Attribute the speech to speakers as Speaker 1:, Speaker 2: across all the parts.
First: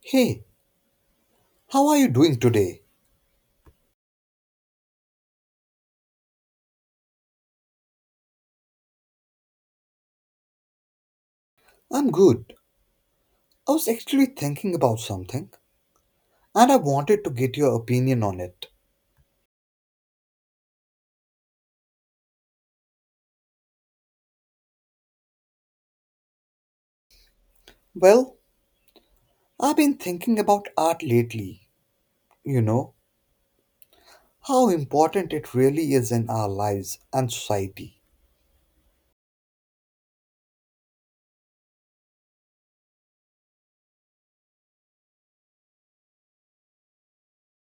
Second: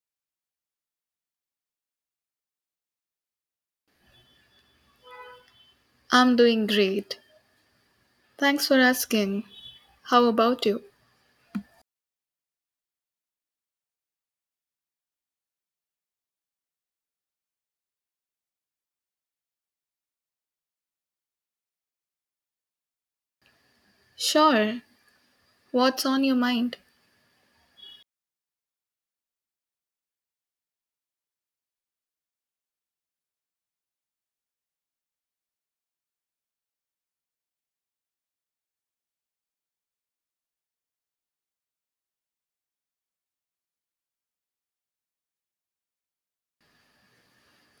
Speaker 1: Hey, how are you doing today?
Speaker 2: I'm doing great. Thanks for asking. How about you?
Speaker 1: I'm good. I was actually thinking about something and I wanted to get your opinion on it.
Speaker 2: Sure. What's on your mind?
Speaker 1: Well, I've been thinking about art lately, you know, how important it really is in our lives and society.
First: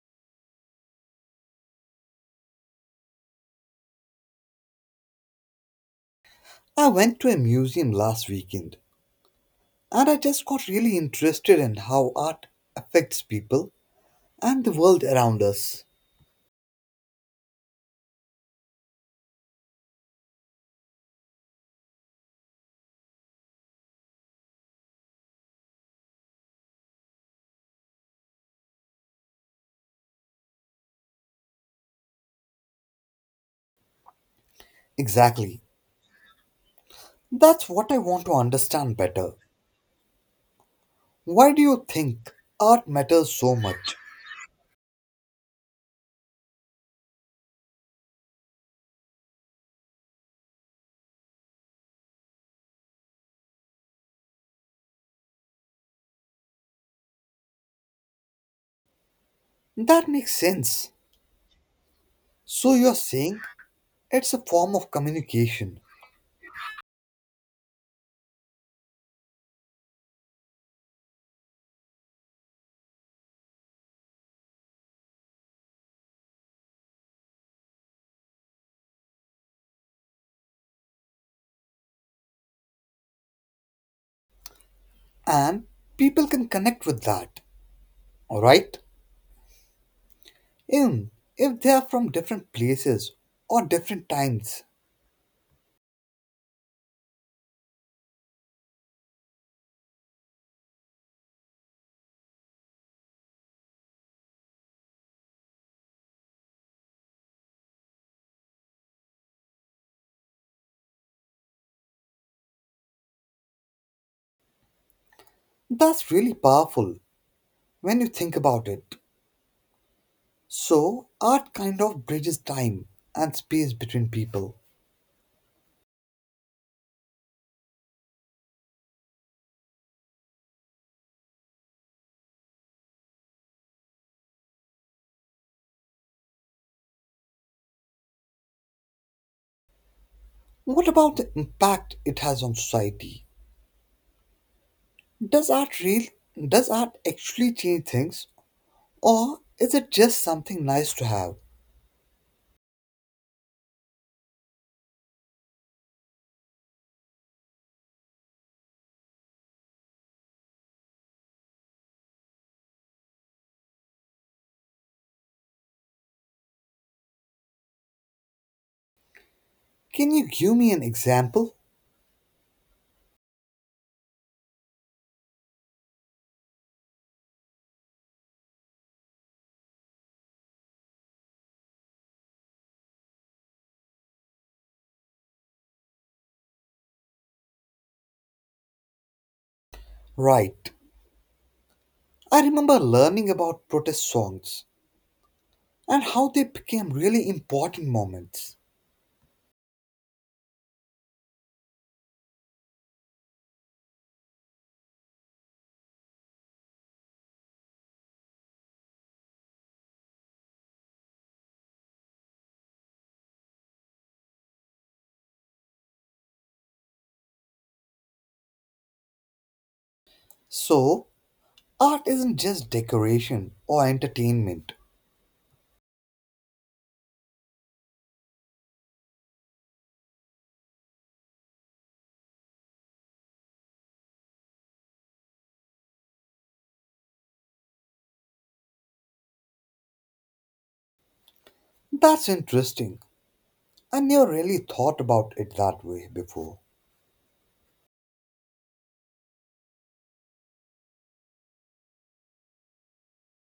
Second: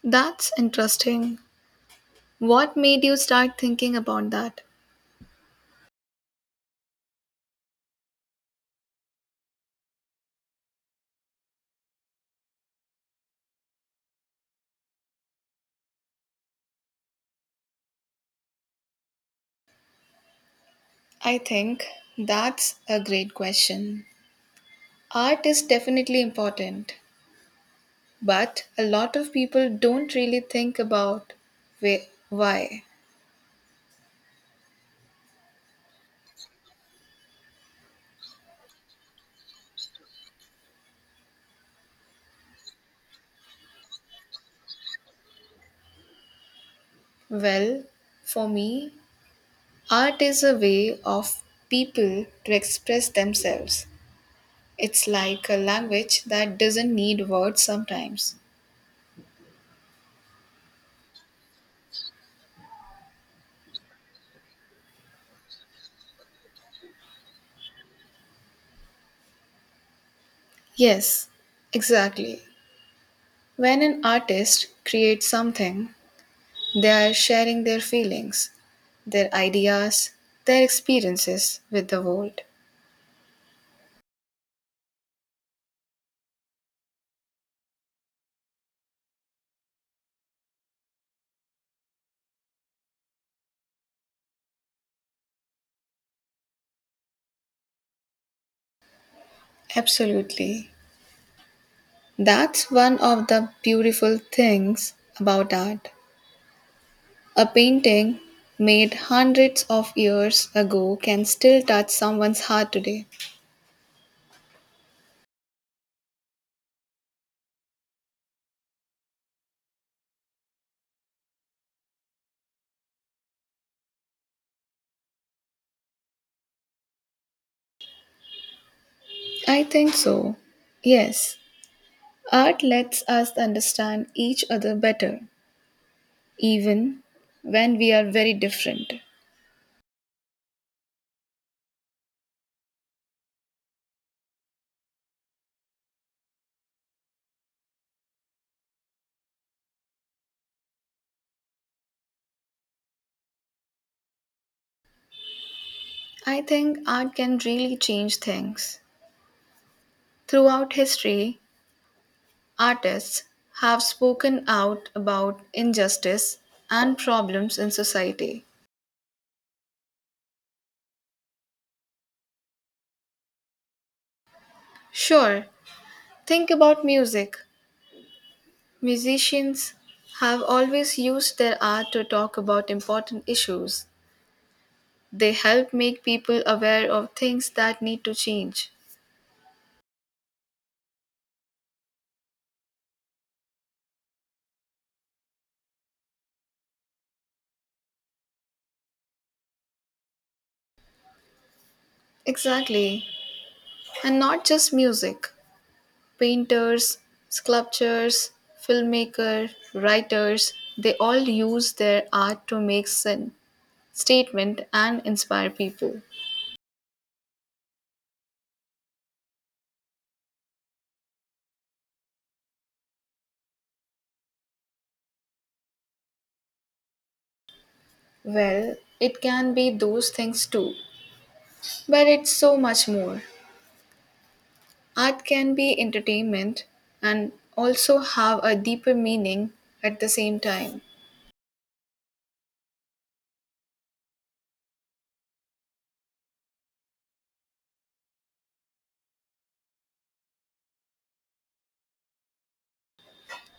Speaker 2: That's interesting. What made you start thinking about that?
Speaker 1: I went to a museum last weekend and I just got really interested in how art affects people and the world around us.
Speaker 2: I think that's a great question. Art is definitely important, but a lot of people don't really think about why.
Speaker 1: Exactly. That's what I want to understand better. Why do you think art matters so much?
Speaker 2: Well, for me, art is a way of people to express themselves. It's like a language that doesn't need words sometimes.
Speaker 1: That makes sense. So you're saying it's a form of communication
Speaker 2: Yes, exactly. When an artist creates something, they are sharing their feelings, their ideas, their experiences with the world.
Speaker 1: and people can connect with that, alright? Even if they are from different places or different times.
Speaker 2: Absolutely. That's one of the beautiful things about art. A painting made hundreds of years ago can still touch someone's heart today.
Speaker 1: That's really powerful when you think about it. So, art kind of bridges time and space between people.
Speaker 2: I think so. Yes. Art lets us understand each other better, even when we are very different.
Speaker 1: What about the impact it has on society? Does art real does art actually change things or is it just something nice to have?
Speaker 2: I think art can really change things. Throughout history, artists have spoken out about injustice and problems in society.
Speaker 1: Can you give me an example?
Speaker 2: Sure, think about music. Musicians have always used their art to talk about important issues. They help make people aware of things that need to change.
Speaker 1: Right. I remember learning about protest songs and how they became really important moments.
Speaker 2: Exactly. And not just music, painters, sculptors, filmmakers, writers, they all use their art to make sin, statement and inspire people.
Speaker 1: So, art isn't just decoration or entertainment.
Speaker 2: Well, it can be those things too, but it's so much more. Art can be entertainment and also have a deeper meaning at the same time.
Speaker 1: That's interesting. I never really thought about it that way before.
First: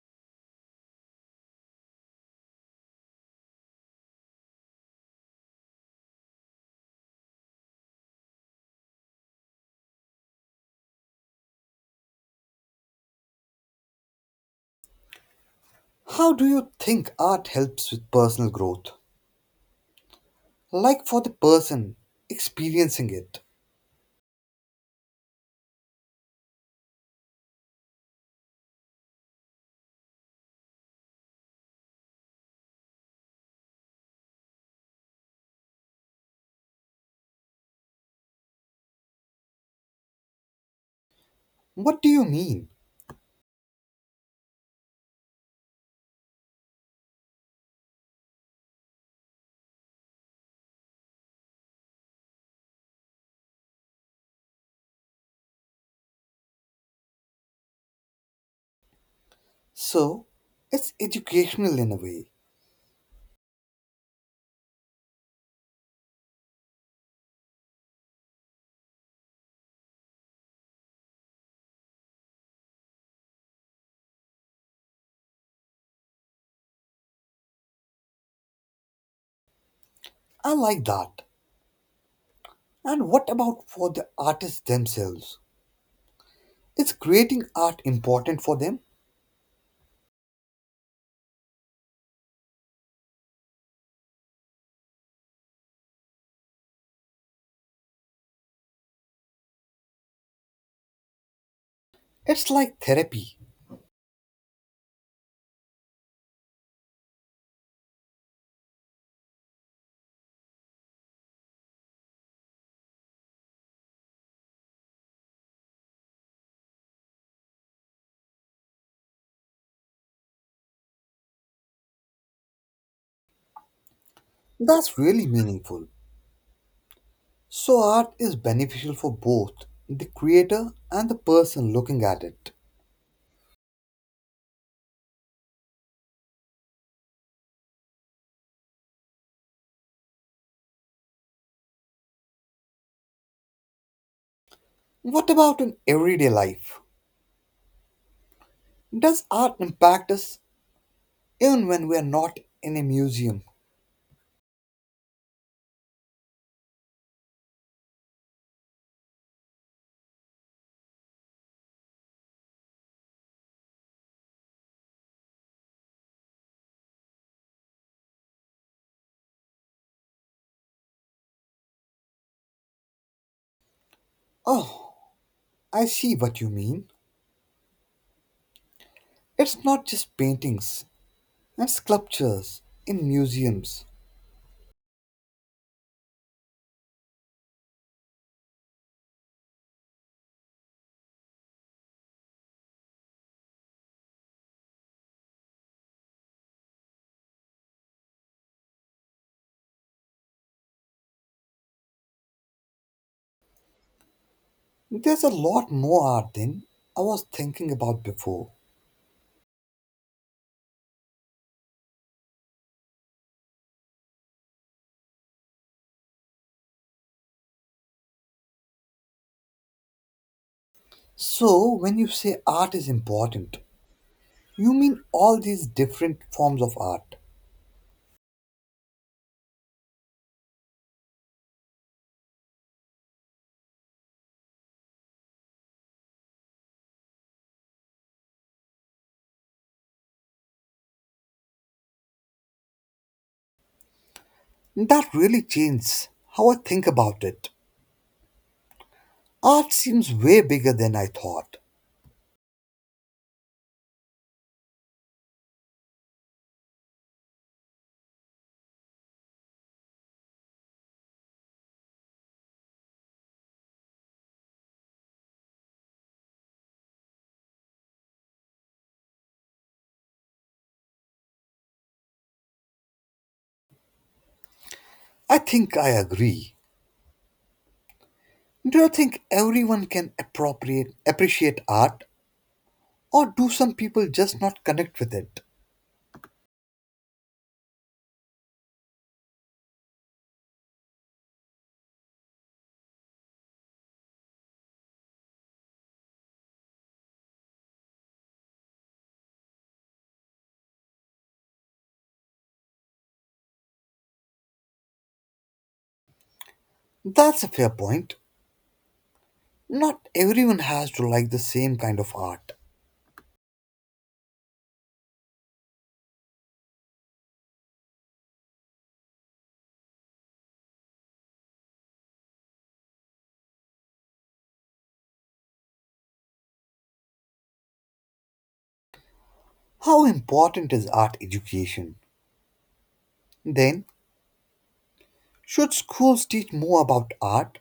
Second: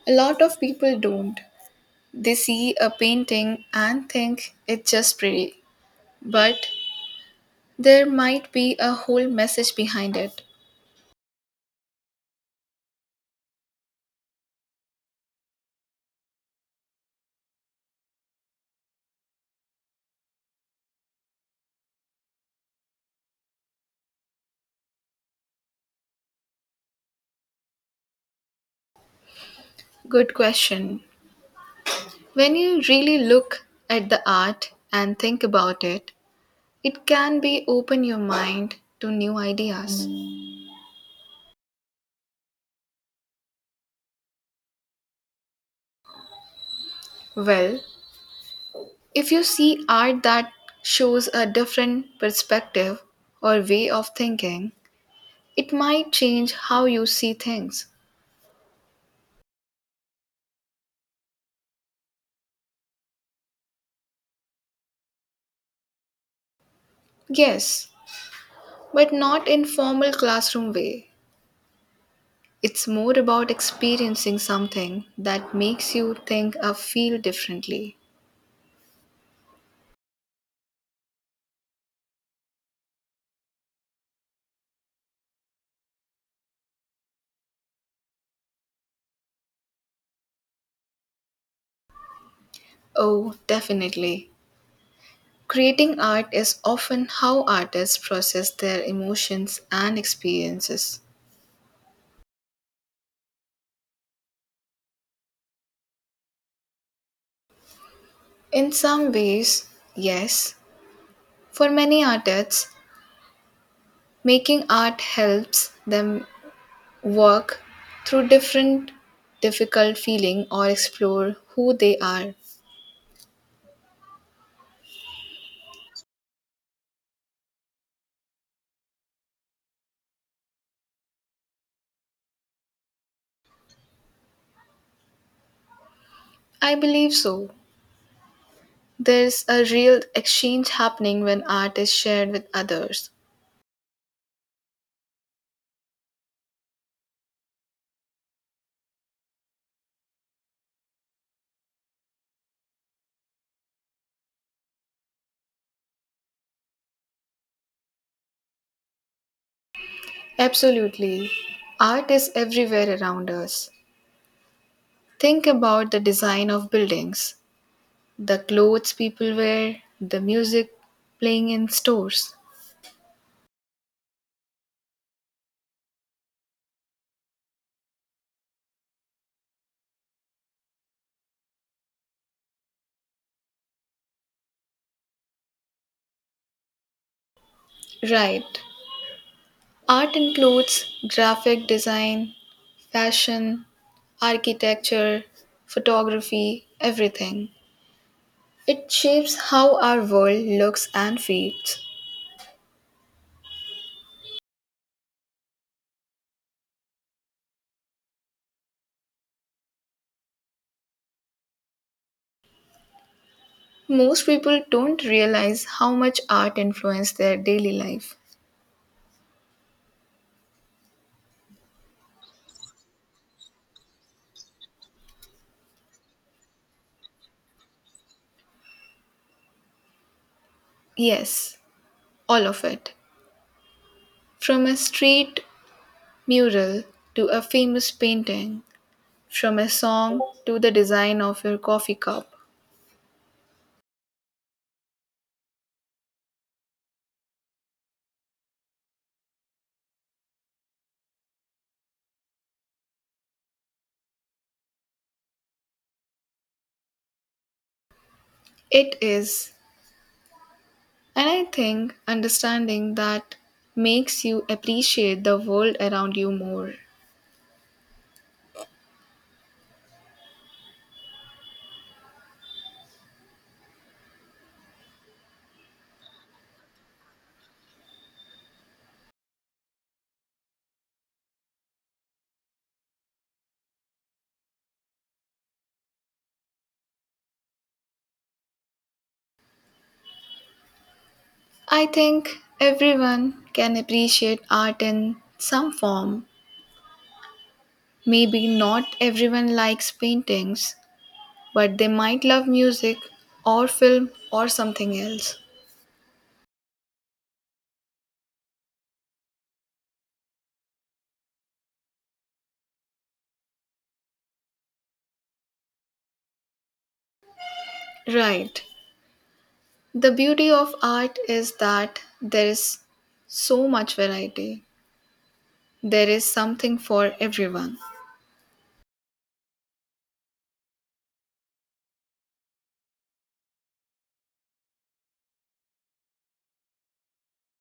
Speaker 2: A lot of people don't. They see a painting and think it's just pretty. But there might be a whole message behind it.
Speaker 1: How do you think art helps with personal growth? Like for the person experiencing it.
Speaker 2: Good question. When you really look at the art and think about it, it can be open your mind to new ideas.
Speaker 1: What do you mean?
Speaker 2: Well, if you see art that shows a different perspective or way of thinking, it might change how you see things.
Speaker 1: So, it's educational in a way.
Speaker 2: Yes, but not in formal classroom way. It's more about experiencing something that makes you think or feel differently.
Speaker 1: I like that. And what about for the artists themselves? Is creating art important for them?
Speaker 2: Oh, definitely. Creating art is often how artists process their emotions and experiences.
Speaker 1: It's like therapy.
Speaker 2: In some ways, yes. For many artists, making art helps them work through different difficult feeling or explore who they are.
Speaker 1: That's really meaningful. So, art is beneficial for both the creator and the person looking at it.
Speaker 2: I believe so. There's a real exchange happening when art is shared with others.
Speaker 1: What about in everyday life? Does art impact us even when we are not in a museum?
Speaker 2: Absolutely. Art is everywhere around us. Think about the design of buildings, the clothes people wear, the music playing in stores.
Speaker 1: Oh, I see what you mean. It's not just paintings and sculptures in museums.
Speaker 2: Right. Art includes graphic design, fashion, architecture, photography, everything. It shapes how our world looks and feels.
Speaker 1: There's a lot more art than I was thinking about before.
Speaker 2: Most people don't realize how much art influenced their daily life.
Speaker 1: So, when you say art is important, you mean all these different forms of art.
Speaker 2: Yes, all of it. From a street mural to a famous painting, from a song to the design of your coffee cup.
Speaker 1: That really changes how I think about it. Art seems way bigger than I thought.
Speaker 2: It is. And I think understanding that makes you appreciate the world around you more.
Speaker 1: I think I agree. Do you think everyone can appropriate appreciate art or do some people just not connect with it?
Speaker 2: I think everyone can appreciate art in some form. Maybe not everyone likes paintings, but they might love music or film or something else.
Speaker 1: That's a fair point. Not everyone has to like the same kind of art.
Speaker 2: Right. The beauty of art is that there is so much variety. There is something for everyone.
Speaker 1: How important is art education? Then, should schools teach more about art?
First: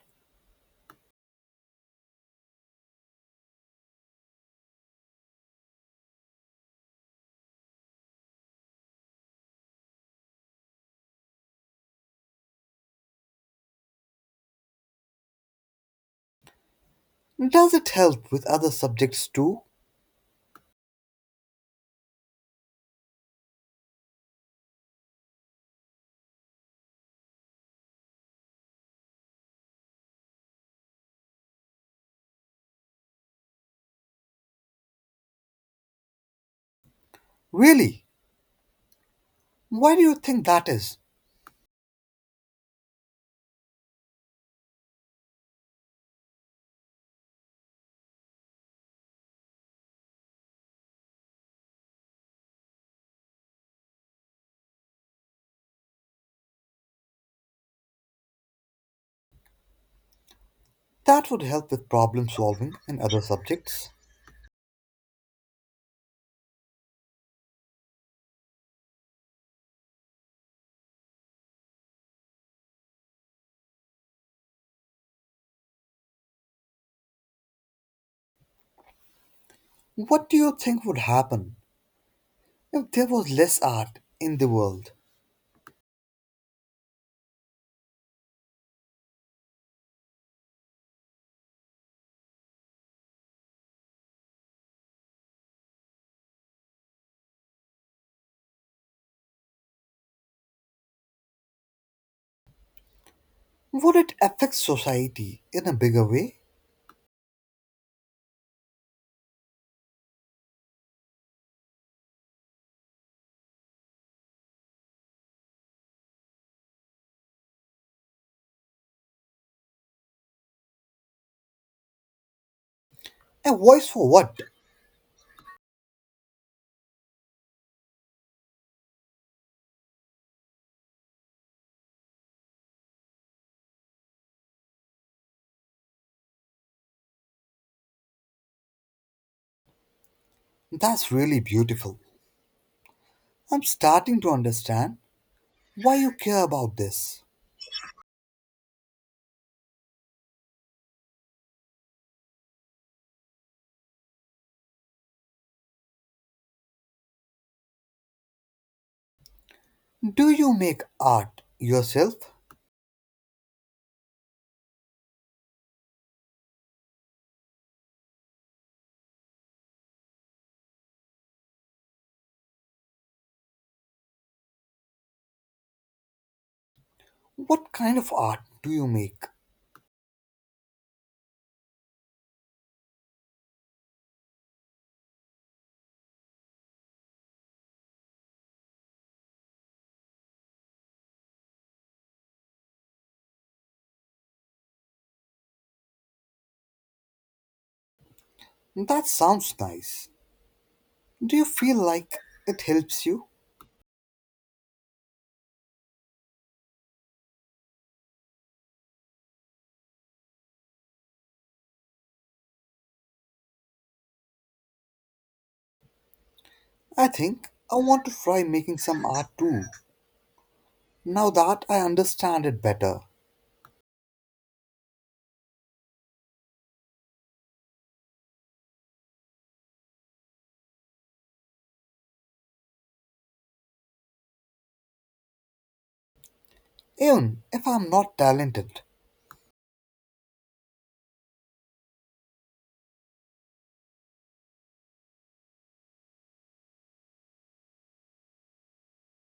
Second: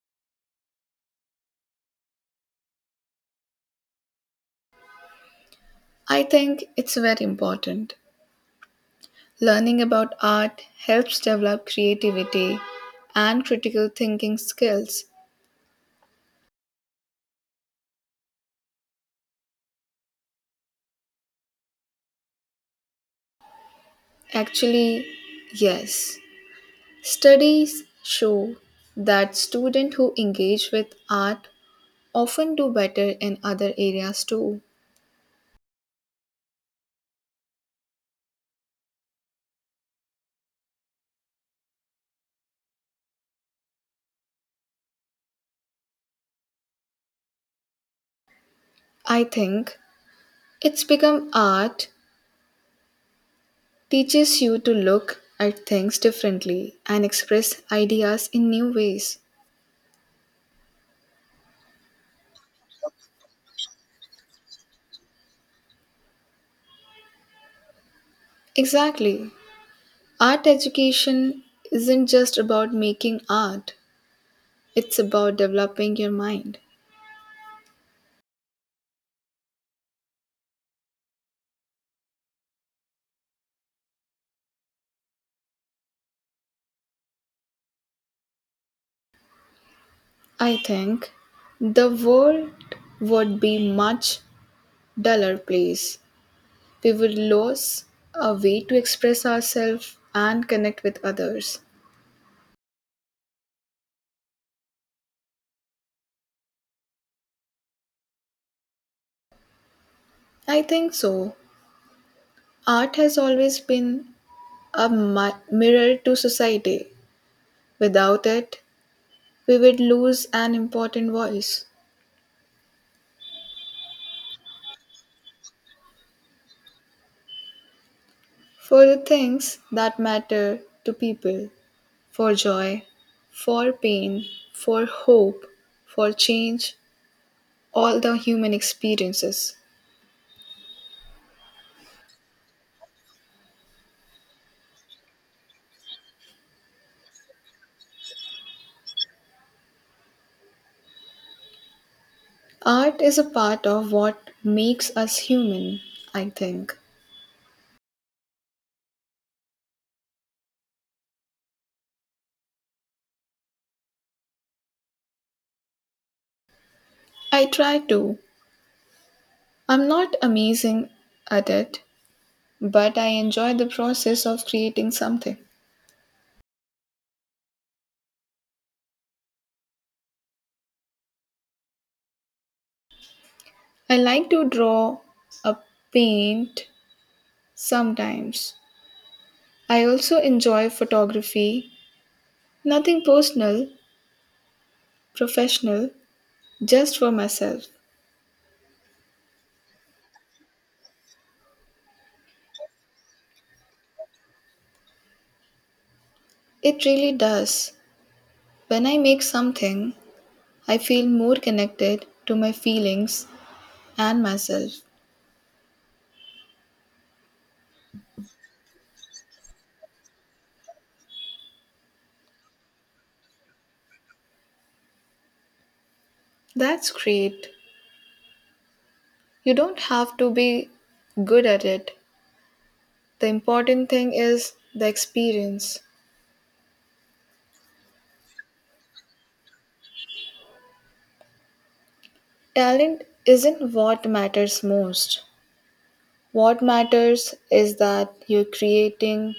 Speaker 2: I think it's very important. Learning about art helps develop creativity and critical thinking skills.
Speaker 1: Does it help with other subjects too?
Speaker 2: Actually, yes. Studies show that students who engage with art often do better in other areas too.
Speaker 1: Really? Why do you think that is?
Speaker 2: I think it's become art teaches you to look at things differently and express ideas in new ways.
Speaker 1: That would help with problem solving in other subjects.
Speaker 2: Exactly. Art education isn't just about making art, it's about developing your mind.
Speaker 1: What do you think would happen if there was less art in the world?
Speaker 2: I think the world would be much duller place. We would lose a way to express ourselves and connect with others.
Speaker 1: Would it affect society in a bigger way?
Speaker 2: I think so. Art has always been a mirror to society. Without it, we would lose an important voice
Speaker 1: A voice for what?
Speaker 2: for the things that matter to people. For joy, for pain, for hope, for change, all the human experiences.
Speaker 1: That's really beautiful. I'm starting to understand why you care about this.
Speaker 2: Art is a part of what makes us human, I think.
Speaker 1: Do you make art yourself?
Speaker 2: I try to. I'm not amazing at it, but I enjoy the process of creating something.
Speaker 1: What kind of art do you make?
Speaker 2: I like to draw a paint sometimes. I also enjoy photography, nothing personal, professional, just for myself.
Speaker 1: That sounds nice. Do you feel like it helps you?
Speaker 2: It really does. When I make something, I feel more connected to my feelings and myself.
Speaker 1: I think I want to try making some art too, now that I understand it better.
Speaker 2: That's great. You don't have to be good at it. The important thing is the experience.
Speaker 1: Even if I'm not talented,
Speaker 2: Talent isn't what matters most. What matters is that you're creating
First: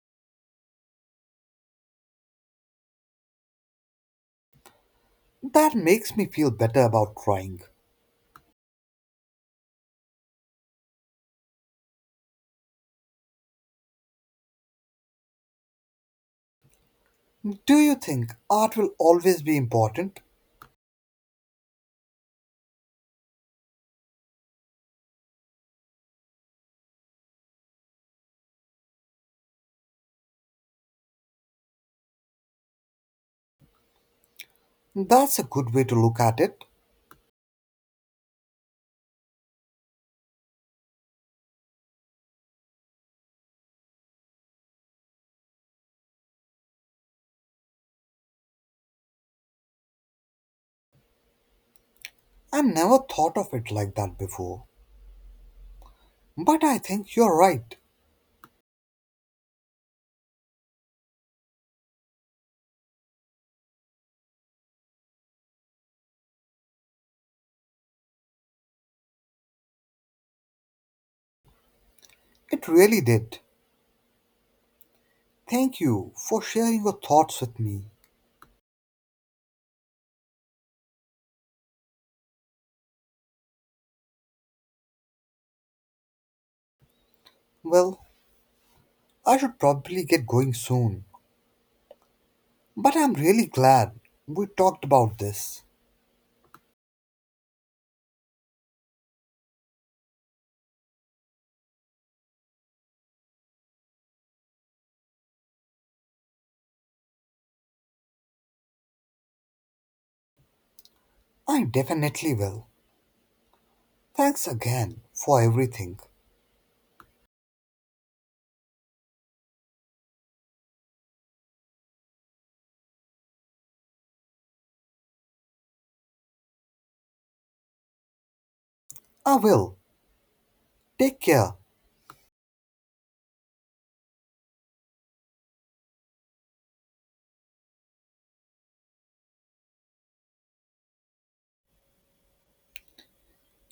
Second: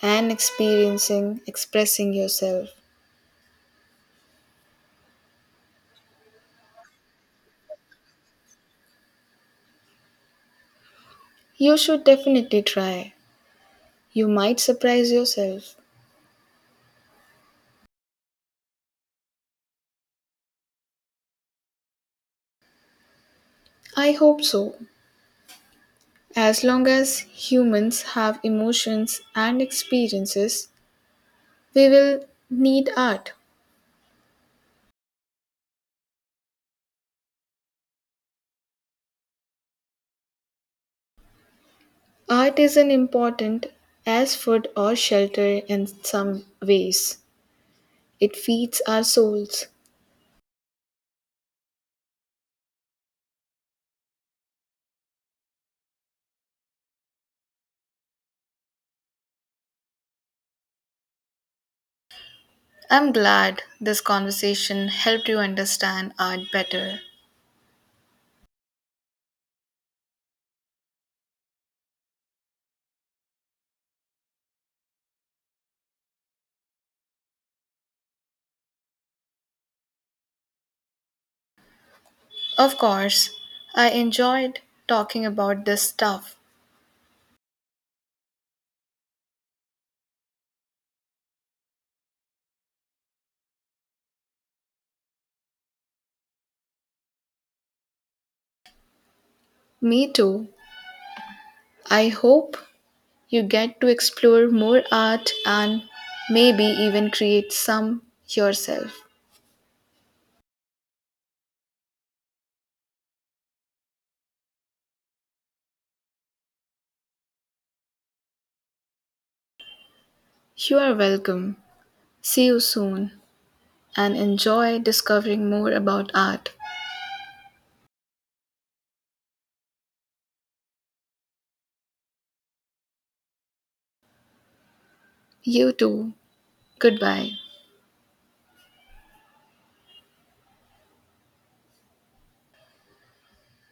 Speaker 2: and experiencing expressing yourself.
Speaker 1: that makes me feel better about trying.
Speaker 2: You should definitely try. You might surprise yourself.
Speaker 1: Do you think art will always be important?
Speaker 2: I hope so. As long as humans have emotions and experiences, we will need art.
Speaker 1: That's a good way to look at it.
Speaker 2: Art is an important as food or shelter in some ways. It feeds our souls.
Speaker 1: I never thought of it like that before. But I think you're right.
Speaker 2: I'm glad this conversation helped you understand art better.
Speaker 1: It really did. Thank you for sharing your thoughts with me.
Speaker 2: Of course, I enjoyed talking about this stuff.
Speaker 1: Well, I should probably get going soon. But I'm really glad we talked about this.
Speaker 2: Me too. I hope you get to explore more art and maybe even create some yourself.
Speaker 1: I definitely will. Thanks again for everything.
Speaker 2: You are welcome. See you soon and enjoy discovering more about art.
Speaker 1: I will. Take care.
Speaker 2: You too. Goodbye.